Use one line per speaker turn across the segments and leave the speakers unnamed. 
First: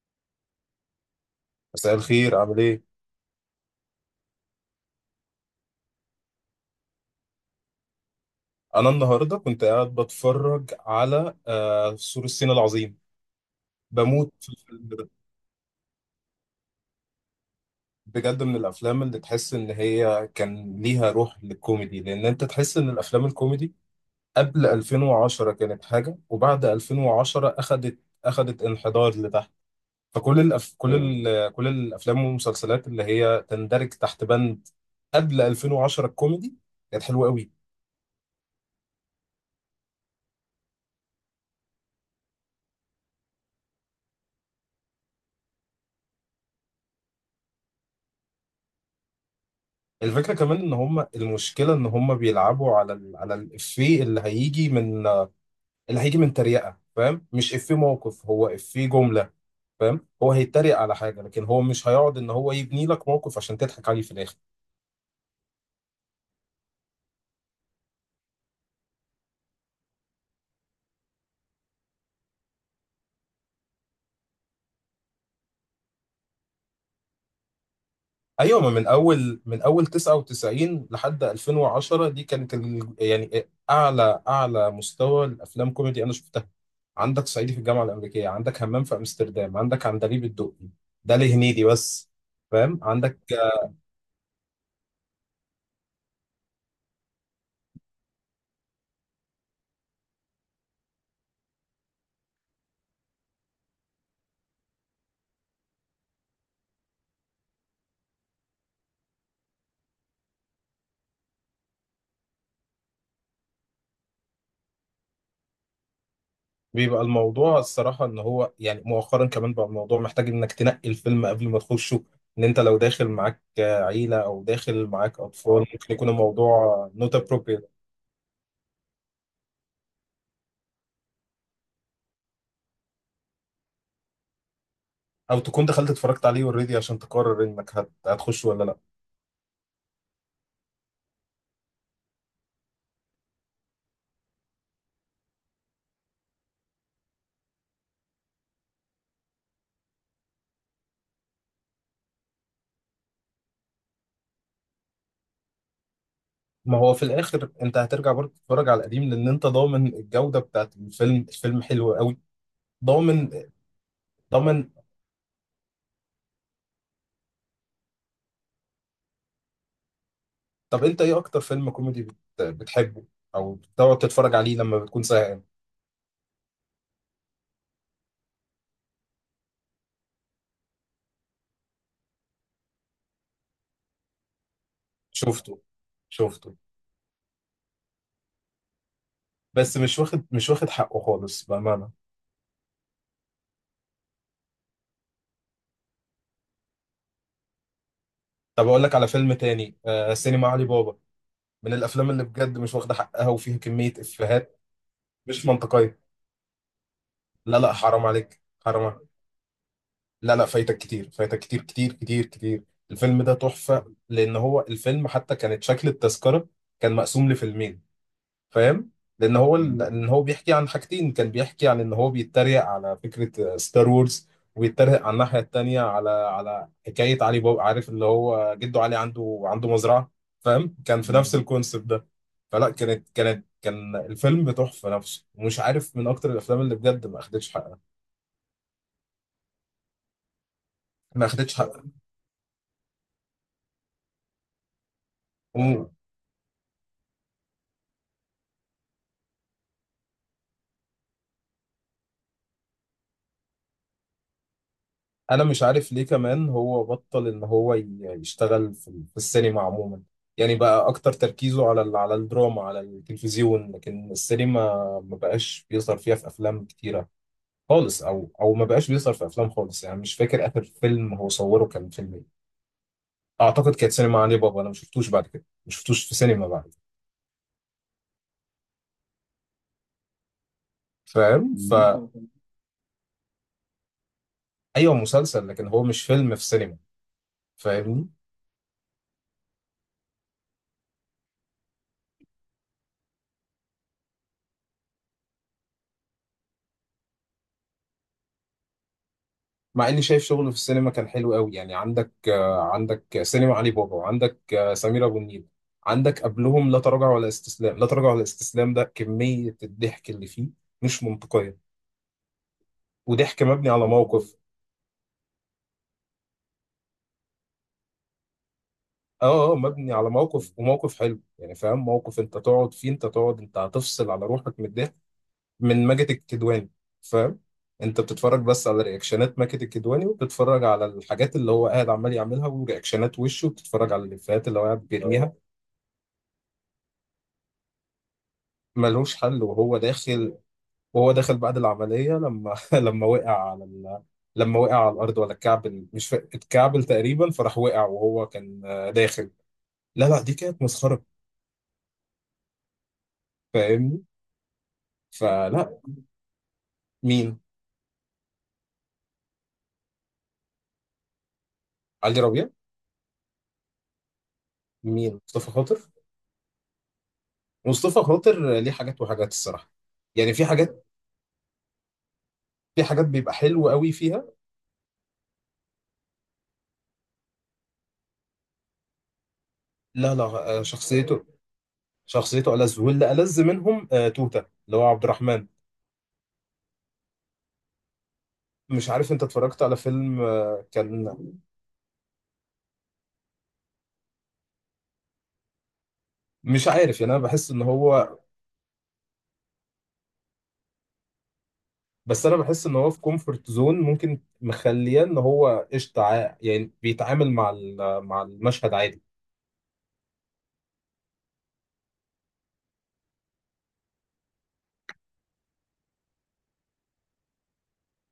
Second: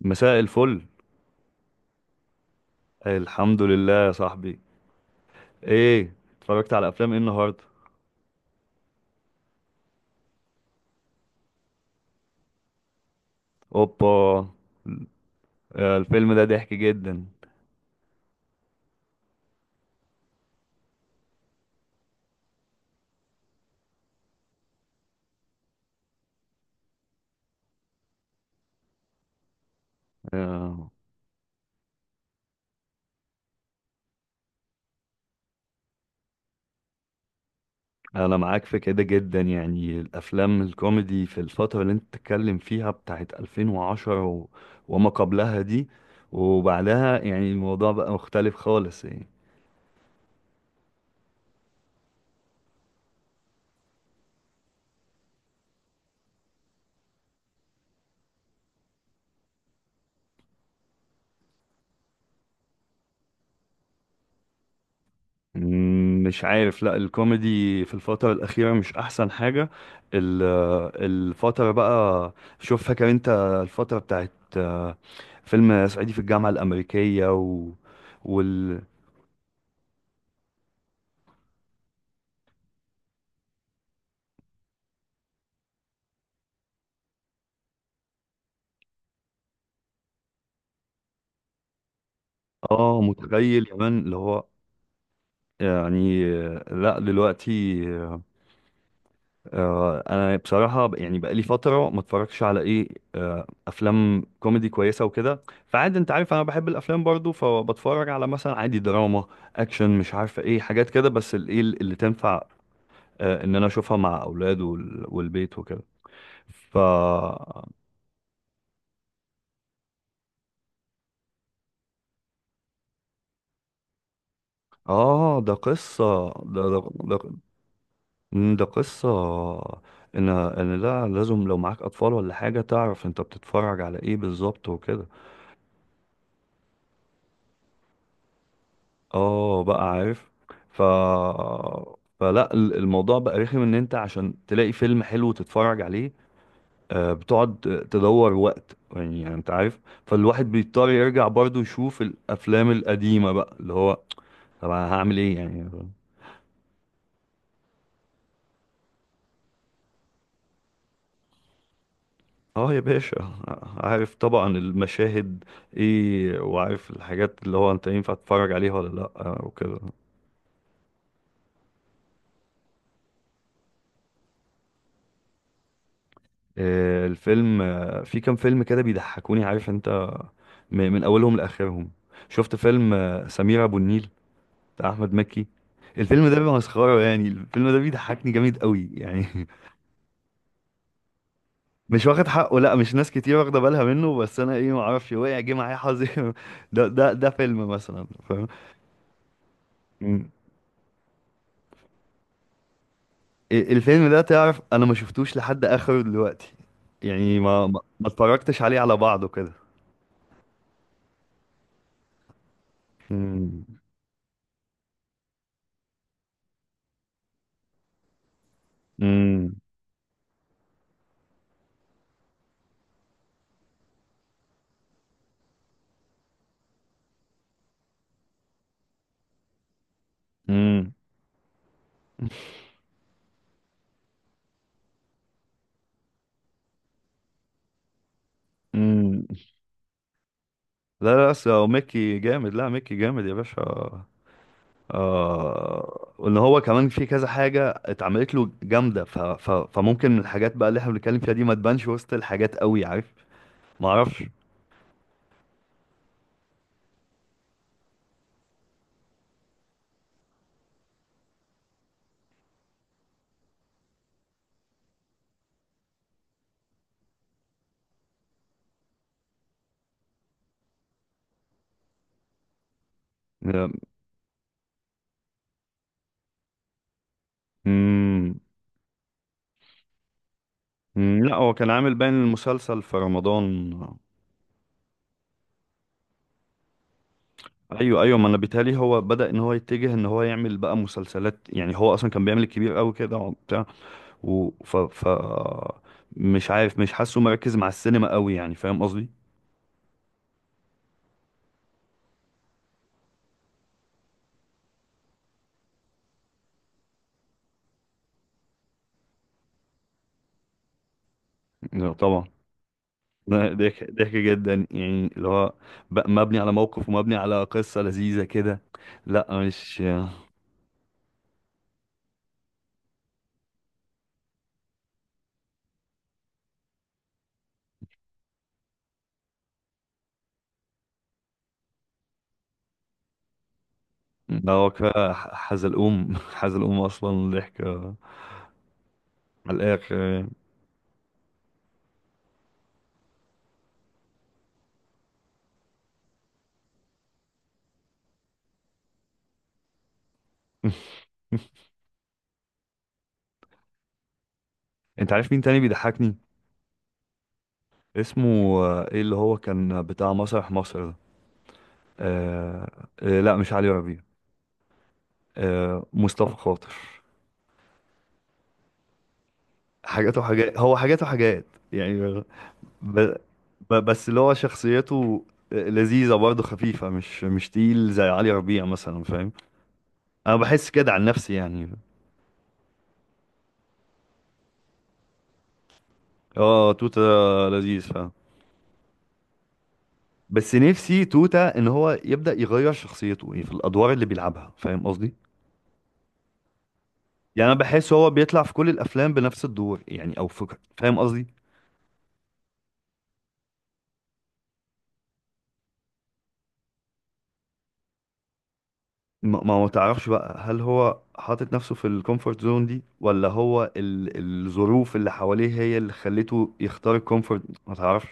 مساء الفل.
مساء الخير عامل ايه؟
الحمد لله يا صاحبي. ايه اتفرجت على افلام ايه النهارده؟
أنا النهاردة كنت قاعد بتفرج على سور الصين العظيم.
اوبا.
بموت في الفيلم ده.
الفيلم ده ضحك جدا.
بجد، من الأفلام اللي تحس إن هي كان ليها روح للكوميدي، لأن أنت تحس إن الأفلام الكوميدي قبل 2010 كانت حاجة، وبعد 2010 أخدت انحدار لتحت. فكل الأف... مم.
آه،
كل ال... كل الأفلام والمسلسلات اللي هي تندرج تحت بند قبل 2010 الكوميدي كانت حلوة قوي.
انا معاك في كده جدا، يعني الافلام الكوميدي في الفتره اللي انت بتتكلم فيها بتاعت 2010 وما قبلها دي وبعدها، يعني الموضوع بقى مختلف خالص يعني.
الفكرة كمان ان هم، المشكلة ان هم بيلعبوا على على الافيه اللي هيجي من تريقة. فاهم؟ مش افيه موقف، هو افيه جملة. فاهم؟ هو هيتريق على حاجة، لكن هو مش هيقعد ان هو يبني لك موقف عشان تضحك عليه في الاخر.
مش عارف، لا الكوميدي في الفترة الأخيرة مش أحسن حاجة. ال- الفترة بقى، شوف فاكر أنت الفترة بتاعت آه، فيلم صعيدي في الجامعة الأمريكية و...
ايوه، ما
وال
من اول 99 لحد 2010 دي كانت يعني اعلى مستوى الافلام كوميدي انا شفتها. عندك صعيدي في الجامعة الامريكية، عندك همام في امستردام، عندك عندليب الدقي. ده لهنيدي بس. فاهم؟
آه
عندك.
متخيل كمان اللي هو يعني. لا دلوقتي انا بصراحه يعني بقالي فتره ما اتفرجش على ايه، افلام كوميدي كويسه وكده، فعادي انت عارف انا بحب الافلام برضو، فبتفرج على مثلا عادي دراما، اكشن، مش عارفه ايه حاجات كده، بس الايه اللي تنفع ان انا اشوفها مع اولاد والبيت وكده. ف
بيبقى الموضوع الصراحة إن هو يعني مؤخرا كمان بقى الموضوع محتاج إنك تنقي الفيلم قبل ما تخشه. إن أنت لو داخل معاك عيلة أو داخل معاك
اه ده
أطفال ممكن
قصه،
يكون الموضوع not
ده,
appropriate.
ده قصه ان لا لازم لو معاك اطفال ولا حاجه تعرف انت بتتفرج على ايه بالظبط وكده.
أو تكون دخلت اتفرجت عليه already عشان تقرر إنك هتخش ولا لأ.
اه بقى عارف. ف الموضوع بقى رخم ان انت عشان تلاقي فيلم حلو تتفرج عليه، بتقعد تدور وقت، يعني انت عارف. فالواحد بيضطر يرجع برضه يشوف الافلام القديمة بقى اللي هو، طب أنا هعمل ايه يعني؟
ما هو في الآخر أنت هترجع برضه تتفرج على القديم، لأن أنت ضامن الجودة بتاعت الفيلم، الفيلم حلو قوي.
اه يا
ضامن.
باشا، عارف طبعا
ضامن.
المشاهد ايه، وعارف الحاجات اللي هو انت ينفع تتفرج عليها ولا لا، وكده.
طب أنت إيه أكتر فيلم كوميدي بتحبه أو بتقعد تتفرج عليه لما بتكون زهقان؟
الفيلم في كام فيلم كده بيضحكوني، عارف انت، من اولهم لاخرهم. شفت فيلم سمير ابو النيل بتاع احمد مكي؟
شفته.
الفيلم ده بيبقى
شفته.
مسخره، يعني الفيلم ده بيضحكني جامد قوي يعني.
بس مش واخد حقه خالص بأمانة.
مش واخد حقه، لا مش ناس كتير واخده بالها منه، بس انا ايه، ما اعرفش وقع جه معايا حظي. ده فيلم مثلا فاهم.
طب أقول لك على فيلم تاني،
مم.
سينما علي بابا، من الأفلام اللي بجد مش واخدة حقها وفيها كمية
الفيلم ده تعرف
إفيهات
انا ما شفتوش
مش
لحد
منطقية.
اخره دلوقتي، يعني
لا،
ما
لا،
ما
حرام
ما
عليك.
اتفرجتش عليه
حرام
على
عليك.
بعضه كده.
لا، لا، فايتك كتير كتير كتير كتير. الفيلم ده
مم.
تحفة. لأن هو الفيلم حتى كانت شكل التذكرة كان مقسوم لفيلمين. فاهم؟ لان
مم.
هو لان هو بيحكي عن حاجتين. كان بيحكي عن ان هو بيتريق على فكره ستار وورز، ويتريق على الناحيه التانيه على حكايه علي بابا. عارف اللي هو جده علي عنده مزرعه. فاهم؟
مم.
كان في نفس الكونسيبت ده. فلا، كان الفيلم تحفه نفسه، ومش عارف، من اكتر الافلام اللي بجد ما اخدتش حقها.
مم. لا
ما
لا بس
اخدتش
هو ميكي جامد، لا ميكي جامد يا باشا.
حقها.
آه، وان هو كمان في كذا حاجه اتعملت له جامده، ف... ف... فممكن الحاجات بقى اللي احنا بنتكلم فيها دي ما تبانش وسط الحاجات قوي، عارف. ما اعرفش.
انا مش عارف ليه كمان هو بطل ان هو يشتغل في في السينما عموما. يعني بقى اكتر تركيزه على على الدراما، على التلفزيون، لكن السينما ما بقاش بيظهر فيها في افلام كتيره خالص. او ما بقاش بيظهر في افلام خالص. يعني مش فاكر اخر فيلم هو صوره كان فيلم ايه. اعتقد كانت سينما علي بابا. انا ما شفتوش بعد كده، ما شفتوش في سينما بعد كده.
أمم، أمم، لا
فاهم؟
هو كان عامل
مم.
باين المسلسل في رمضان.
فايوه، مسلسل، لكن هو مش فيلم في سينما.
ايوه
فاهمني؟
ايوه ما انا بيتهيألي هو بدأ ان هو يتجه ان هو يعمل بقى مسلسلات، يعني هو اصلا كان بيعمل الكبير قوي كده وبتاع و... ف... ف... مش عارف، مش حاسه مركز مع السينما قوي، يعني فاهم قصدي؟
مع اني شايف شغله في السينما كان حلو قوي يعني. عندك سينما علي بابا، وعندك سمير ابو النيل. عندك قبلهم لا تراجع ولا استسلام. لا تراجع ولا استسلام، ده كمية الضحك اللي فيه مش منطقية،
لا، طبعا.
وضحك
لا،
مبني على
ضحك ضحك
موقف.
جدا يعني اللي هو، مبني على موقف ومبني على قصة لذيذة كده. لا
اه، اه،
مش،
مبني على موقف، وموقف حلو يعني. فاهم؟ موقف انت تقعد فيه. انت هتفصل على روحك من الضحك من ماجد الكدواني. فاهم؟ انت بتتفرج بس على رياكشنات ماجد الكدواني، وبتتفرج على الحاجات اللي هو قاعد عمال يعملها ورياكشنات وشه، وبتتفرج على الافيهات
لا
اللي هو
هو
قاعد
كفاية
بيرميها.
حزلقوم. حزلقوم أصلا ضحك
ملوش حل.
على
وهو
الآخر يعني.
داخل، وهو داخل بعد العملية، لما لما وقع على الأرض، ولا اتكعبل. مش فا... اتكعبل تقريبا، فراح وقع وهو كان داخل. لا، لا، دي كانت مسخرة. فاهمني؟
أنت عارف مين تاني
فلا.
بيضحكني؟
مين؟
اسمه إيه اللي هو كان بتاع مسرح مصر ده؟
علي ربيع.
آه. آه لا مش علي ربيع.
مين؟ مصطفى
آه
خاطر.
مصطفى خاطر.
مصطفى خاطر ليه حاجات وحاجات الصراحة.
حاجات
يعني في
وحاجات، هو
حاجات،
حاجات وحاجات يعني. ب...
بيبقى حلو قوي
بس اللي
فيها.
هو شخصيته لذيذة برضه، خفيفة، مش مش تقيل زي علي ربيع مثلا، فاهم؟
لا، لا،
انا بحس كده عن
شخصيته.
نفسي يعني.
شخصيته ألذ، واللي ألذ منهم توتة اللي هو عبد الرحمن.
اه توتة لذيذ، فاهم.
مش عارف انت اتفرجت على فيلم
بس نفسي
كان.
توتة ان هو يبدأ يغير شخصيته، يعني في الادوار اللي بيلعبها، فاهم قصدي؟
مش عارف، يعني انا
يعني
بحس
انا
ان
بحس هو
هو.
بيطلع في كل الافلام بنفس الدور يعني، او فكرة، فاهم قصدي؟
بس انا بحس ان هو في كومفورت زون ممكن مخليه ان هو قشطه، يعني بيتعامل مع مع المشهد عادي.
ما هو تعرفش بقى، هل هو حاطط نفسه في الكومفورت زون دي، ولا هو الظروف اللي حواليه هي اللي خلته يختار الكومفورت، ما تعرفش.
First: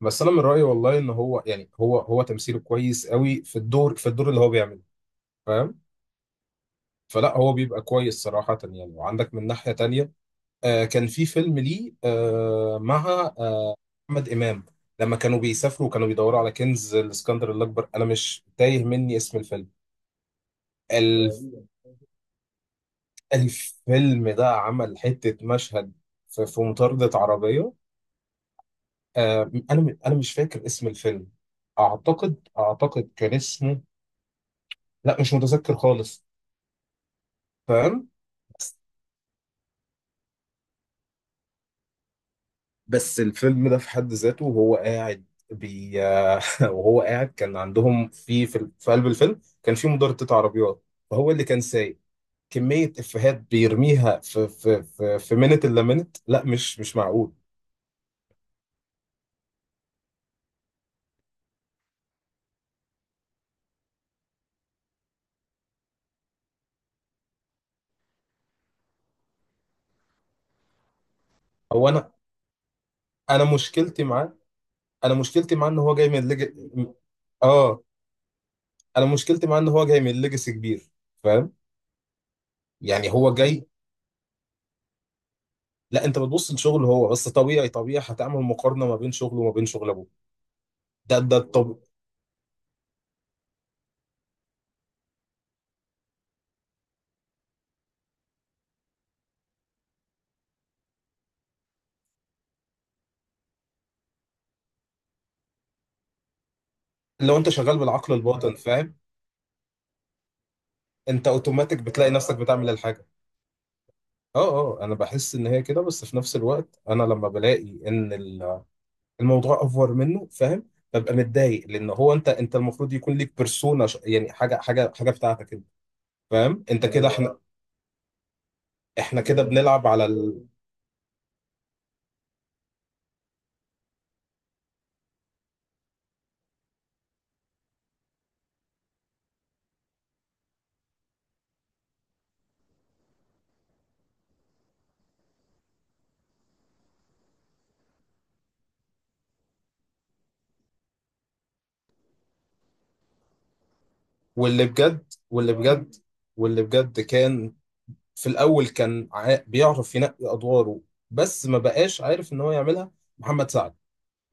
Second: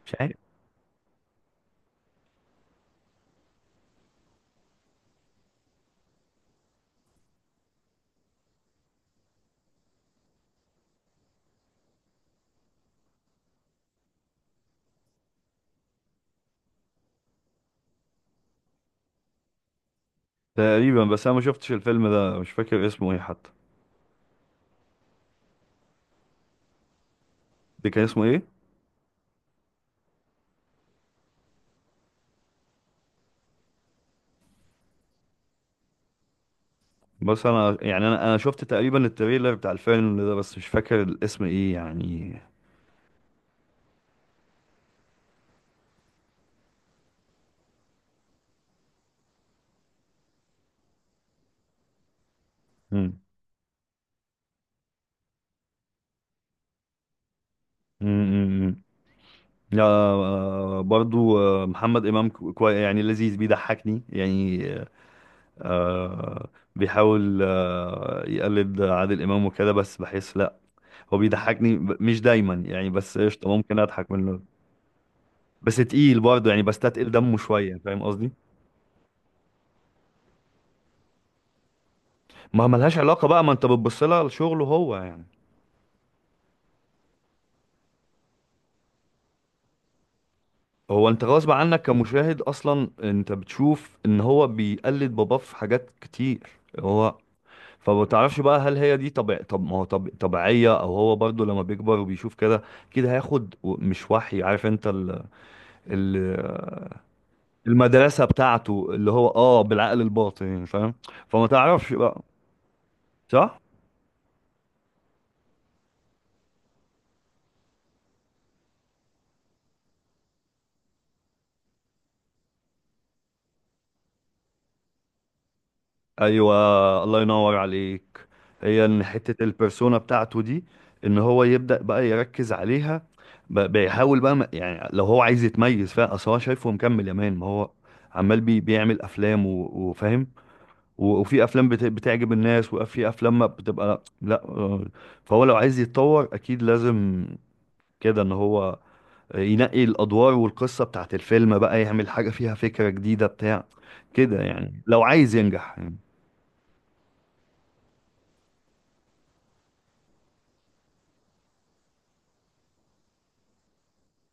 بس انا من رايي والله ان هو، يعني هو تمثيله كويس قوي في الدور اللي هو بيعمله. فاهم؟ فلا هو بيبقى كويس صراحه يعني، وعندك من ناحيه تانية كان في فيلم ليه، مع احمد امام، لما كانوا بيسافروا وكانوا بيدوروا على كنز الاسكندر الاكبر. انا مش تايه مني اسم
تقريبا، بس انا ما
الفيلم.
شفتش الفيلم ده، مش فاكر اسمه ايه حتى.
الفيلم ده عمل حتة مشهد في مطاردة عربية.
ده كان اسمه ايه؟
أنا مش فاكر اسم الفيلم. أعتقد كان اسمه، لا مش متذكر خالص.
بس انا يعني
فاهم؟
انا شفت تقريبا التريلر بتاع الفيلم ده، بس مش فاكر الاسم ايه يعني.
بس الفيلم ده في حد ذاته، وهو قاعد بي وهو قاعد كان عندهم في قلب الفيلم، كان في مضاربة عربيات، فهو اللي كان سايق. كمية
امم،
إفيهات بيرميها في منت إلا منت، لا، مش معقول.
امم، لا برضو محمد امام كوي يعني، لذيذ بيضحكني يعني. آه بيحاول آه يقلد عادل امام وكده، بس بحس لا، هو بيضحكني
أنا.
مش دايما يعني، بس
أنا
قشطه ممكن
مشكلتي
اضحك
معاه.
منه.
انا مشكلتي معاه
بس
ان هو جاي
تقيل
من
برضه
ليج...
يعني، بستتقل دمه شويه،
اه
فاهم قصدي؟
انا مشكلتي معاه ان هو جاي من ليجاسي كبير. فاهم؟
ما ملهاش
يعني
علاقة
هو
بقى، ما انت
جاي
بتبص لها لشغله هو يعني.
لا، انت بتبص لشغله هو بس. طبيعي هتعمل مقارنه ما بين شغله وما بين شغل ابوه.
هو
ده
انت
ده
غصب
طب
عنك كمشاهد اصلا انت بتشوف ان هو بيقلد باباه في حاجات كتير. هو، فما تعرفش بقى، هل هي دي طبيع، طب ما هو طب طبيعية، او هو برضو لما بيكبر وبيشوف كده كده هياخد مش وحي، عارف انت ال...
لو انت شغال بالعقل
المدرسة
الباطن.
بتاعته
فاهم؟
اللي هو اه بالعقل الباطن يعني، فاهم؟
انت
فما
اوتوماتيك
تعرفش
بتلاقي
بقى،
نفسك بتعمل الحاجه.
صح؟
اه، اه، انا بحس ان هي كده، بس في نفس الوقت انا لما بلاقي ان الموضوع افور منه. فاهم؟ ببقى متضايق، لان هو انت المفروض يكون ليك بيرسونا، يعني حاجه بتاعتك انت.
ايوه
فاهم؟ انت كده
الله
احنا،
ينور عليك. هي ان حته
كده بنلعب
البرسونا
على
بتاعته دي ان هو يبدا بقى يركز عليها، بيحاول بقى يعني لو هو عايز يتميز فيها، اصل هو شايفه مكمل يا مان، ما هو عمال بيعمل افلام وفاهم، وفي افلام بتعجب الناس، وفي افلام ما بتبقى لا، فهو لو عايز يتطور اكيد لازم كده ان هو ينقي الادوار والقصه بتاعت الفيلم بقى، يعمل حاجه فيها فكره جديده بتاع كده
واللي
يعني، لو
بجد
عايز
واللي
ينجح
بجد
يعني.
واللي بجد كان في الاول كان بيعرف ينقي ادواره، بس ما بقاش عارف ان هو يعملها. محمد سعد.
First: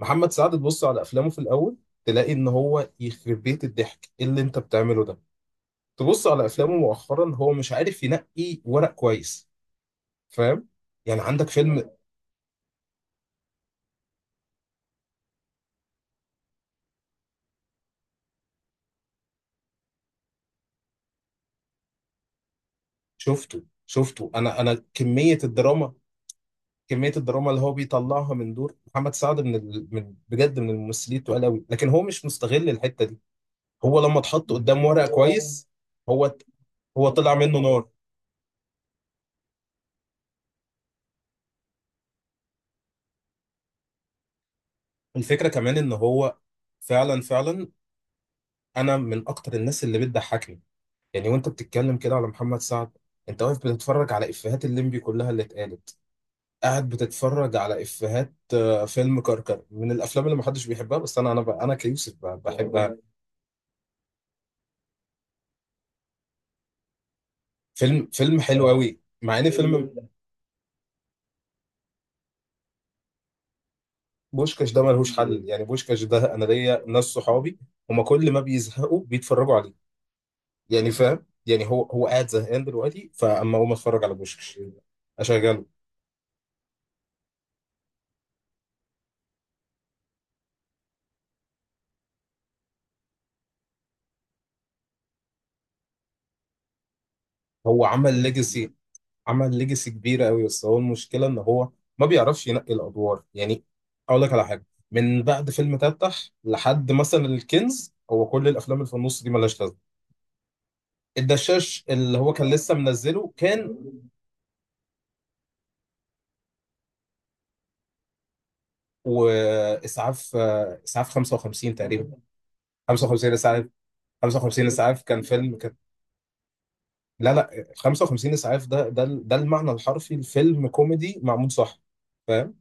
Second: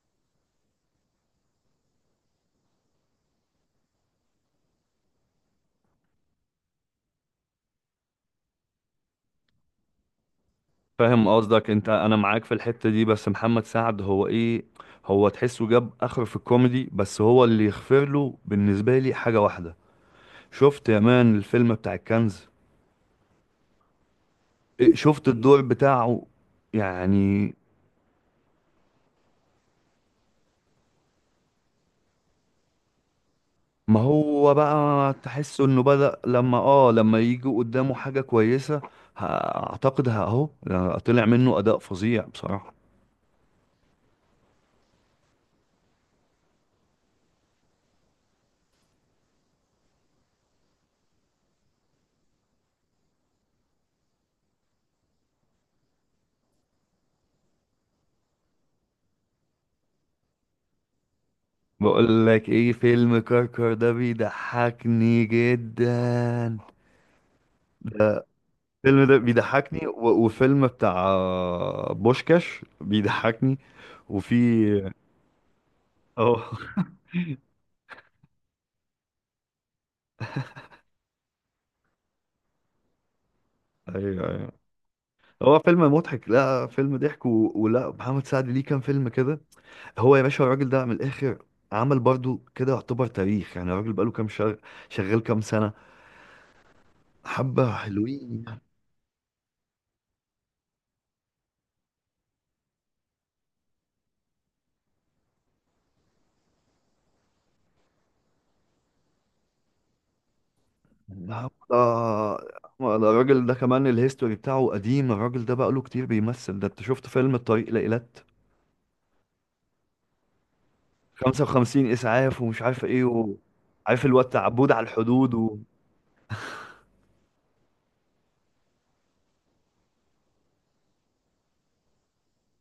محمد سعد، تبص على افلامه في الاول تلاقي ان هو يخرب بيت الضحك. إيه اللي انت بتعمله ده؟ تبص على افلامه مؤخرا، هو مش عارف ينقي ورق كويس. فاهم؟ يعني
فاهم
عندك
قصدك
فيلم.
انت، انا معاك في الحتة دي، بس محمد سعد هو ايه، هو تحسه جاب اخر في الكوميدي، بس هو اللي يغفر له بالنسبة لي حاجة واحدة. شفت يا مان الفيلم بتاع الكنز؟
شفته. شفته. انا انا
إيه، شفت
كمية
الدور
الدراما
بتاعه
كميه الدراما
يعني.
اللي هو بيطلعها من دور محمد سعد، من بجد من الممثلين التقال قوي، لكن هو مش مستغل الحته دي.
ما
هو لما اتحط
هو
قدام ورقه،
بقى
هو
تحسه
كويس.
انه بدأ
هو
لما اه
هو
لما
طلع
يجي
منه نار.
قدامه حاجة كويسة، ه- اهو طلع منه اداء فظيع بصراحة.
الفكره كمان ان هو. فعلا، فعلا، انا من اكتر الناس اللي بتضحكني. يعني وانت بتتكلم كده على محمد سعد، انت واقف بتتفرج على افيهات الليمبي كلها اللي اتقالت، قاعد بتتفرج على افيهات فيلم كركر، من الافلام اللي محدش بيحبها، بس انا كيوسف
بقول لك ايه،
بحبها.
فيلم كركر ده بيضحكني جدا.
فيلم حلو قوي،
الفيلم ده
مع ان
بيضحكني
فيلم
وفيلم بتاع بوشكاش بيضحكني. وفي
بوشكاش ده ملهوش حل يعني. بوشكاش ده انا
اه
ليا ناس صحابي، هما كل ما بيزهقوا بيتفرجوا عليه. يعني فاهم يعني؟ هو قاعد زهقان دلوقتي، فاما اقوم اتفرج على
ايوه،
بوشكاش،
هو
اشغله.
فيلم مضحك، لا فيلم ضحك ولا محمد سعد ليه كام فيلم كده، هو يا باشا الراجل ده من الاخر، عمل برضو كده يعتبر تاريخ يعني. الراجل بقاله كام شغال كام سنة، حبة
هو عمل
حلوين
ليجاسي عمل ليجاسي كبيره قوي، بس هو المشكله ان هو ما بيعرفش ينقي الادوار يعني. اقول لك على حاجه، من بعد فيلم تفتح لحد مثلا الكنز، هو كل الافلام اللي في النص دي ملهاش لازمه.
يعني
الدشاش
حبة.
اللي هو كان لسه منزله
الراجل ده
كان،
كمان الهيستوري بتاعه قديم، الراجل ده بقاله كتير بيمثل. ده انت شفت فيلم الطريق لإيلات،
واسعاف آه، اسعاف 55
55
تقريبا.
اسعاف، ومش عارف ايه
55 اسعاف.
عارف اللي هو
55
التعبود على
اسعاف كان
الحدود
فيلم كان. لا، لا، 55 اسعاف ده، ده المعنى الحرفي لفيلم كوميدي معمول صح. فاهم؟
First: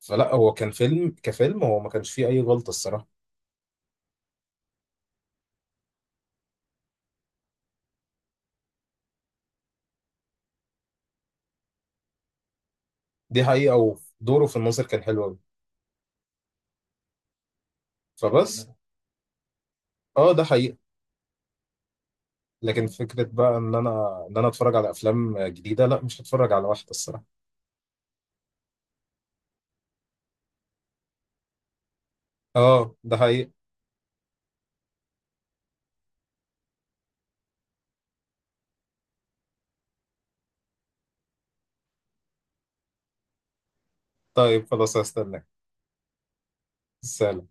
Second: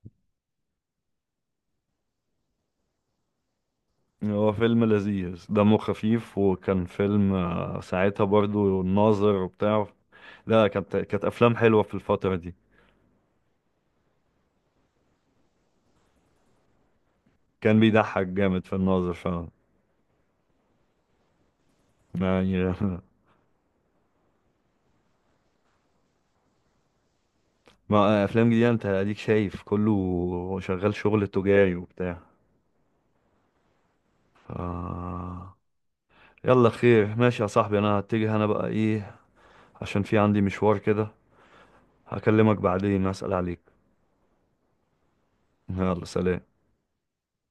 فلا هو كان فيلم كفيلم هو ما كانش فيه اي غلطه الصراحه.
هو فيلم لذيذ دمه خفيف، وكان فيلم ساعتها برضو الناظر وبتاع. لا كانت افلام حلوه في الفتره دي.
دي حقيقه، ودوره في الناظر كان حلو قوي.
كان بيضحك جامد
فبس.
في الناظر فعلا
اه ده حقيقه.
يعني.
لكن فكره بقى ان انا اتفرج على افلام جديده، لا مش هتفرج على واحده الصراحه.
ما افلام جديده انت اديك شايف كله شغال شغل تجاري وبتاع.
اه ده حقيقه.
ف... يلا خير، ماشي يا صاحبي، انا هتجه انا بقى ايه، عشان في عندي مشوار كده. هكلمك بعدين، اسال عليك.
طيب، خلاص، هستناك.
يلا سلام.
سلام.